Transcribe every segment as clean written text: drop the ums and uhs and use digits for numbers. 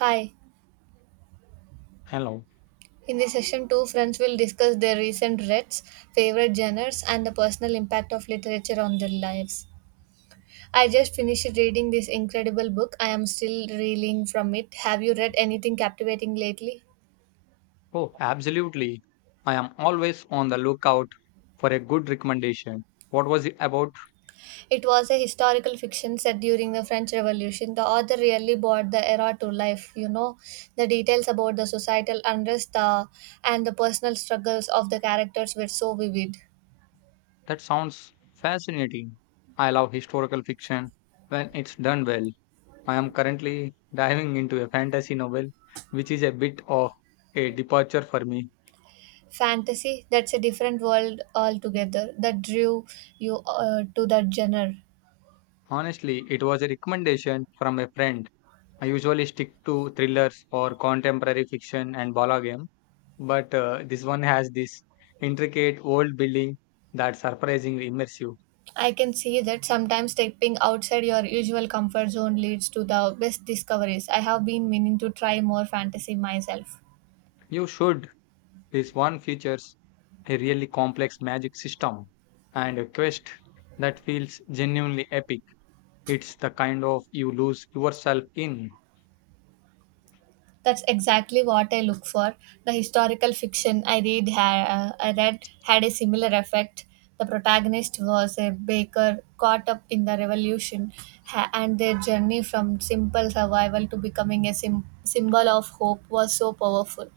Hi. Hello. In this session, two friends will discuss their recent reads, favorite genres, and the personal impact of literature on their lives. I just finished reading this incredible book. I am still reeling from it. Have you read anything captivating lately? Oh, absolutely. I am always on the lookout for a good recommendation. What was it about? It was a historical fiction set during the French Revolution. The author really brought the era to life, you know, the details about the societal unrest and the personal struggles of the characters were so vivid. That sounds fascinating. I love historical fiction when it's done well. I am currently diving into a fantasy novel, which is a bit of a departure for me. Fantasy, that's a different world altogether. That drew you to that genre? Honestly, it was a recommendation from a friend. I usually stick to thrillers or contemporary fiction and ballgame, but this one has this intricate old building that's surprisingly immersive. I can see that. Sometimes stepping outside your usual comfort zone leads to the best discoveries. I have been meaning to try more fantasy myself. You should. This one features a really complex magic system and a quest that feels genuinely epic. It's the kind of you lose yourself in. That's exactly what I look for. The historical fiction I read had a similar effect. The protagonist was a baker caught up in the revolution and their journey from simple survival to becoming a symbol of hope was so powerful.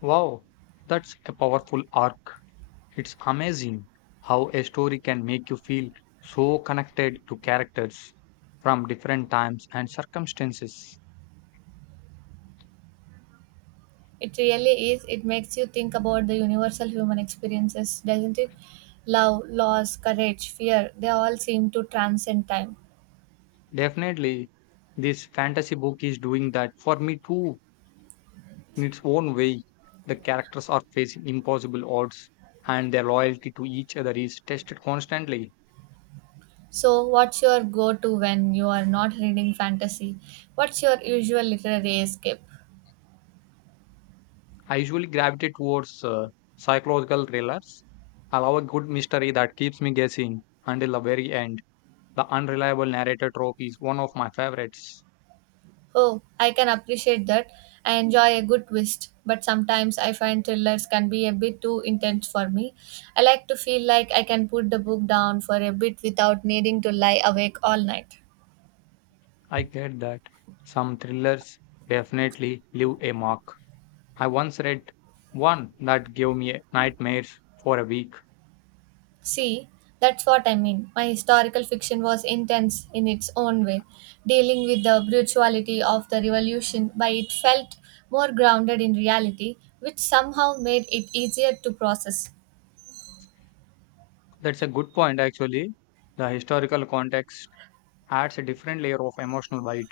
Wow, that's a powerful arc. It's amazing how a story can make you feel so connected to characters from different times and circumstances. It really is. It makes you think about the universal human experiences, doesn't it? Love, loss, courage, fear, they all seem to transcend time. Definitely, this fantasy book is doing that for me too, in its own way. The characters are facing impossible odds, and their loyalty to each other is tested constantly. So, what's your go to when you are not reading fantasy? What's your usual literary escape? I usually gravitate towards psychological thrillers. I love a good mystery that keeps me guessing until the very end. The unreliable narrator trope is one of my favorites. Oh, I can appreciate that. I enjoy a good twist, but sometimes I find thrillers can be a bit too intense for me. I like to feel like I can put the book down for a bit without needing to lie awake all night. I get that some thrillers definitely leave a mark. I once read one that gave me nightmares for a week. See, that's what I mean. My historical fiction was intense in its own way, dealing with the brutality of the revolution, but it felt more grounded in reality, which somehow made it easier to process. That's a good point, actually. The historical context adds a different layer of emotional weight.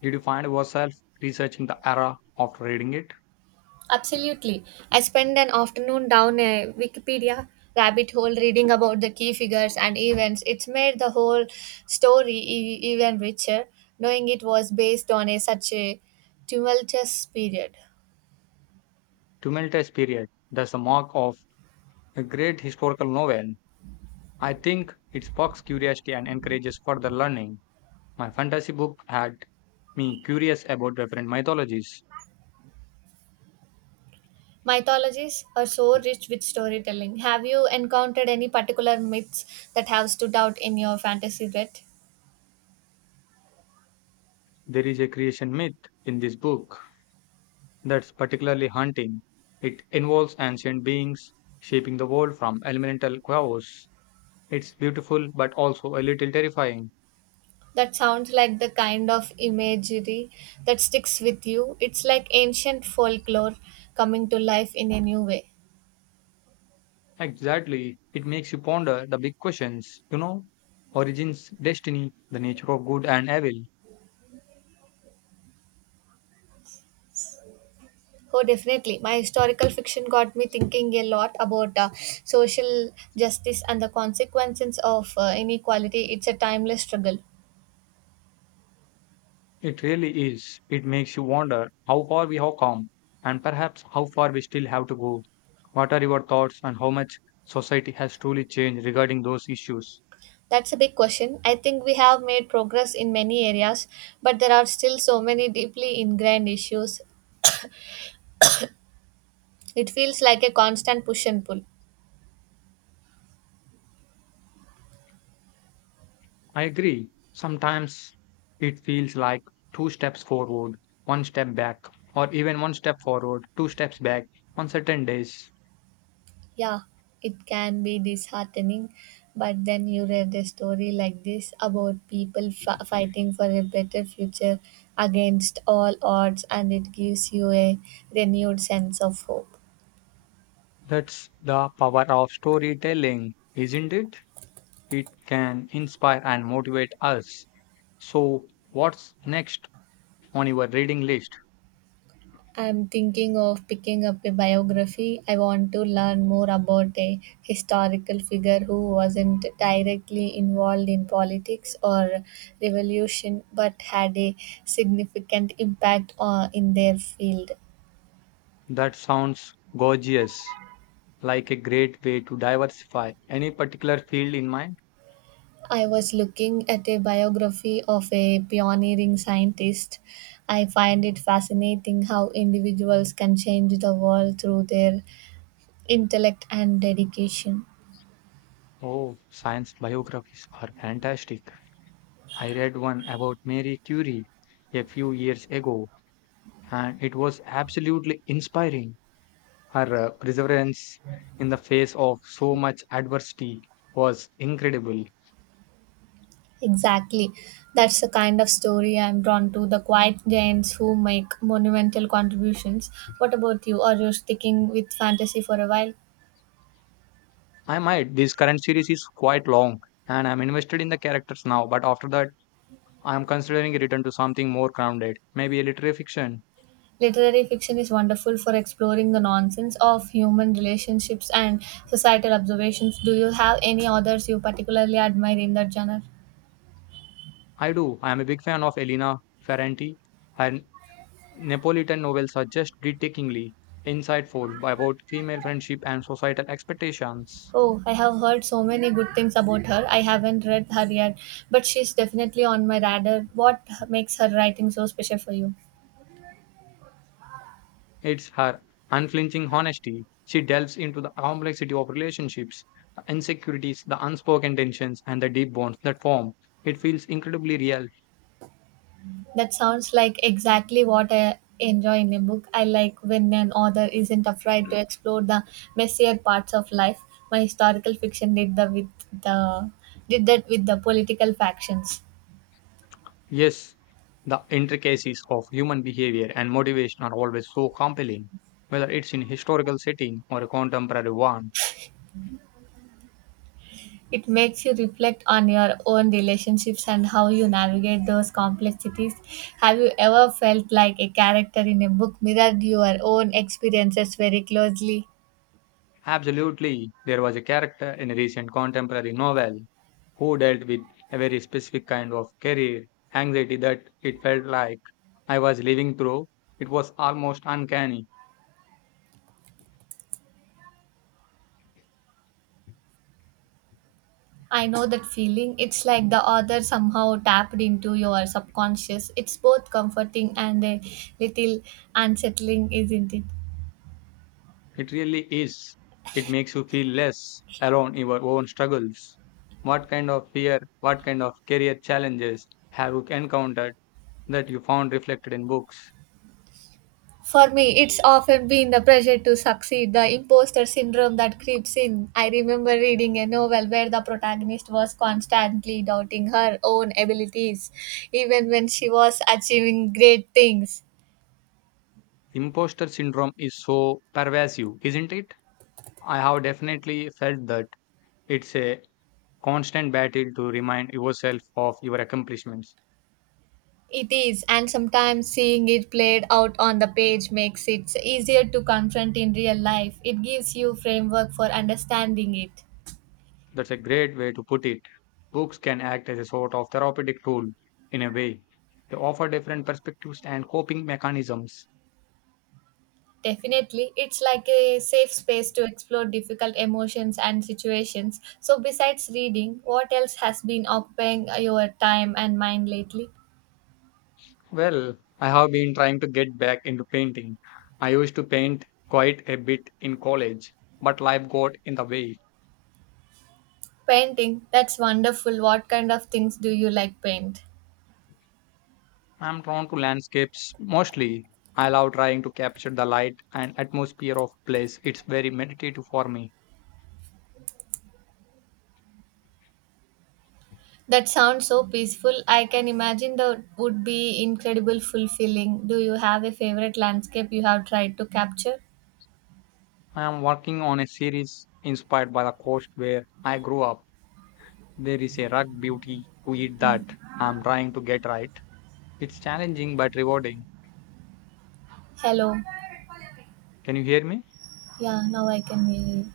Did you find yourself researching the era after reading it? Absolutely. I spent an afternoon down a Wikipedia rabbit hole reading about the key figures and events. It's made the whole story even richer, knowing it was based on a, such a tumultuous period. Tumultuous period. That's the mark of a great historical novel. I think it sparks curiosity and encourages further learning. My fantasy book had me curious about different mythologies. Mythologies are so rich with storytelling. Have you encountered any particular myths that have stood out in your fantasy read? There is a creation myth in this book that's particularly haunting. It involves ancient beings shaping the world from elemental chaos. It's beautiful, but also a little terrifying. That sounds like the kind of imagery that sticks with you. It's like ancient folklore coming to life in a new way. Exactly. It makes you ponder the big questions, origins, destiny, the nature of good and evil. Oh, definitely. My historical fiction got me thinking a lot about social justice and the consequences of inequality. It's a timeless struggle. It really is. It makes you wonder how far we have come and perhaps how far we still have to go. What are your thoughts on how much society has truly changed regarding those issues? That's a big question. I think we have made progress in many areas, but there are still so many deeply ingrained issues. It feels like a constant push and pull. I agree. Sometimes it feels like two steps forward, one step back, or even one step forward, two steps back on certain days. Yeah, it can be disheartening, but then you read a story like this about people fighting for a better future against all odds, and it gives you a renewed sense of hope. That's the power of storytelling, isn't it? It can inspire and motivate us. So, what's next on your reading list? I'm thinking of picking up a biography. I want to learn more about a historical figure who wasn't directly involved in politics or revolution but had a significant impact in their field. That sounds gorgeous, like a great way to diversify. Any particular field in mind? I was looking at a biography of a pioneering scientist. I find it fascinating how individuals can change the world through their intellect and dedication. Oh, science biographies are fantastic. I read one about Mary Curie a few years ago, and it was absolutely inspiring. Her perseverance in the face of so much adversity was incredible. Exactly. That's the kind of story I'm drawn to, the quiet giants who make monumental contributions. What about you? Are you sticking with fantasy for a while? I might. This current series is quite long, and I'm invested in the characters now. But after that, I'm considering a return to something more grounded, maybe a literary fiction. Literary fiction is wonderful for exploring the nonsense of human relationships and societal observations. Do you have any authors you particularly admire in that genre? I do. I am a big fan of Elena Ferrante. Her Neapolitan novels are just breathtakingly insightful about female friendship and societal expectations. Oh, I have heard so many good things about her. I haven't read her yet, but she's definitely on my radar. What makes her writing so special for you? It's her unflinching honesty. She delves into the complexity of relationships, the insecurities, the unspoken tensions, and the deep bonds that form. It feels incredibly real. That sounds like exactly what I enjoy in a book. I like when an author isn't afraid to explore the messier parts of life. My historical fiction the did that with the political factions. Yes, the intricacies of human behavior and motivation are always so compelling, whether it's in a historical setting or a contemporary one. It makes you reflect on your own relationships and how you navigate those complexities. Have you ever felt like a character in a book mirrored your own experiences very closely? Absolutely, there was a character in a recent contemporary novel who dealt with a very specific kind of career anxiety that it felt like I was living through. It was almost uncanny. I know that feeling. It's like the author somehow tapped into your subconscious. It's both comforting and a little unsettling, isn't it? It really is. It makes you feel less alone in your own struggles. What kind of fear, what kind of career challenges have you encountered that you found reflected in books? For me, it's often been the pressure to succeed, the imposter syndrome that creeps in. I remember reading a novel where the protagonist was constantly doubting her own abilities, even when she was achieving great things. Imposter syndrome is so pervasive, isn't it? I have definitely felt that it's a constant battle to remind yourself of your accomplishments. It is, and sometimes seeing it played out on the page makes it easier to confront in real life. It gives you framework for understanding it. That's a great way to put it. Books can act as a sort of therapeutic tool in a way. They offer different perspectives and coping mechanisms. Definitely, it's like a safe space to explore difficult emotions and situations. So, besides reading, what else has been occupying your time and mind lately? Well, I have been trying to get back into painting. I used to paint quite a bit in college, but life got in the way. Painting. That's wonderful. What kind of things do you like paint? I'm drawn to landscapes mostly. I love trying to capture the light and atmosphere of place. It's very meditative for me. That sounds so peaceful. I can imagine that would be incredible fulfilling. Do you have a favorite landscape you have tried to capture? I am working on a series inspired by the coast where I grew up. There is a rugged beauty to it that I'm trying to get right. It's challenging but rewarding. Hello. Can you hear me? Yeah, now I can hear you.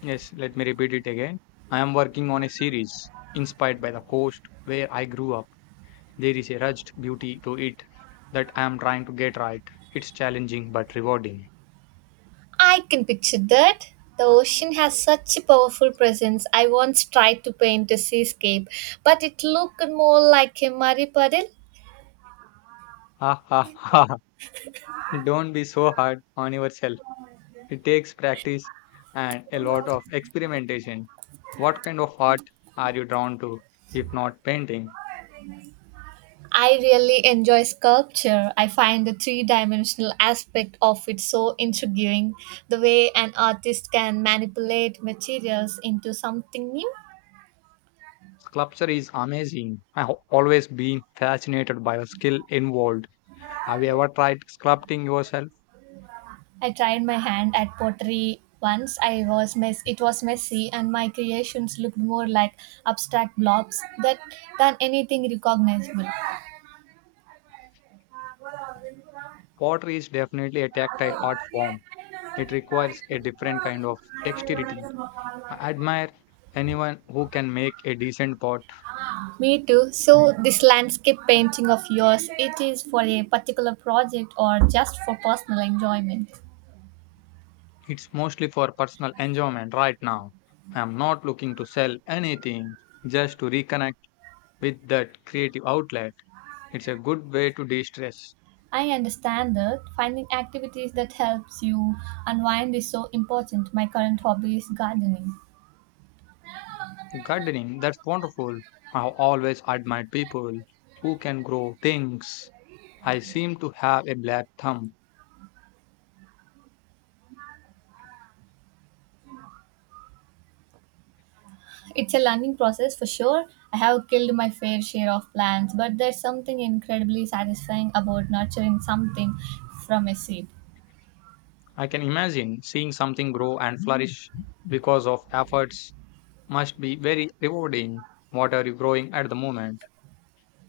Yes, let me repeat it again. I am working on a series inspired by the coast where I grew up. There is a rugged beauty to it that I am trying to get right. It's challenging but rewarding. I can picture that. The ocean has such a powerful presence. I once tried to paint a seascape, but it looked more like a muddy puddle. Ha ha ha. Don't be so hard on yourself. It takes practice and a lot of experimentation. What kind of art are you drawn to, if not painting? I really enjoy sculpture. I find the three dimensional aspect of it so intriguing. The way an artist can manipulate materials into something new. Sculpture is amazing. I've always been fascinated by the skill involved. Have you ever tried sculpting yourself? I tried my hand at pottery once. It was messy and my creations looked more like abstract blobs that than anything recognizable. Pottery is definitely a tactile art form. It requires a different kind of dexterity. I admire anyone who can make a decent pot. Me too. So this landscape painting of yours, it is for a particular project or just for personal enjoyment? It's mostly for personal enjoyment right now. I am not looking to sell anything, just to reconnect with that creative outlet. It's a good way to de stress. I understand that. Finding activities that helps you unwind is so important. My current hobby is gardening. Gardening, that's wonderful. I've always admired people who can grow things. I seem to have a black thumb. It's a learning process for sure. I have killed my fair share of plants, but there's something incredibly satisfying about nurturing something from a seed. I can imagine seeing something grow and flourish because of efforts must be very rewarding. What are you growing at the moment?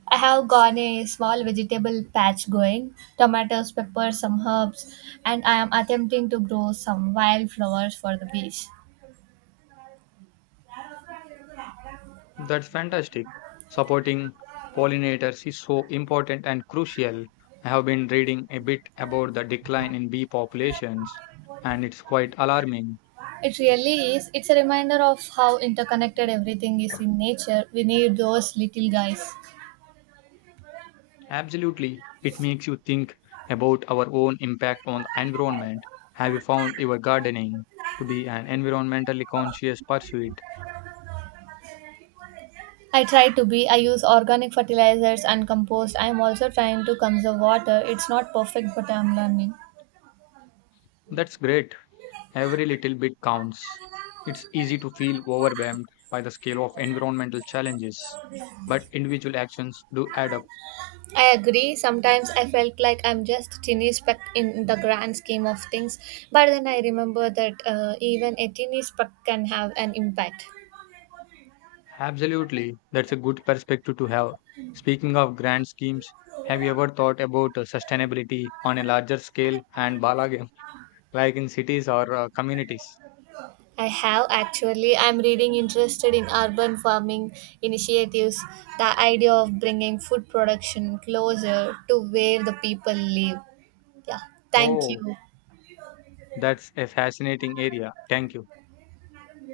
I have gone a small vegetable patch going, tomatoes, peppers, some herbs, and I am attempting to grow some wildflowers for the beach. That's fantastic. Supporting pollinators is so important and crucial. I have been reading a bit about the decline in bee populations, and it's quite alarming. It really is. It's a reminder of how interconnected everything is in nature. We need those little guys. Absolutely. It makes you think about our own impact on the environment. Have you found your gardening to be an environmentally conscious pursuit? I try to be. I use organic fertilizers and compost. I'm also trying to conserve water. It's not perfect, but I'm learning. That's great. Every little bit counts. It's easy to feel overwhelmed by the scale of environmental challenges, but individual actions do add up. I agree. Sometimes I felt like I'm just a teeny speck in the grand scheme of things, but then I remember that even a teeny speck can have an impact. Absolutely. That's a good perspective to have. Speaking of grand schemes, have you ever thought about sustainability on a larger scale and balagam, like in cities or communities? I have actually. I'm reading interested in urban farming initiatives, the idea of bringing food production closer to where the people live. Yeah, thank Oh, you. that's a fascinating area. Thank you.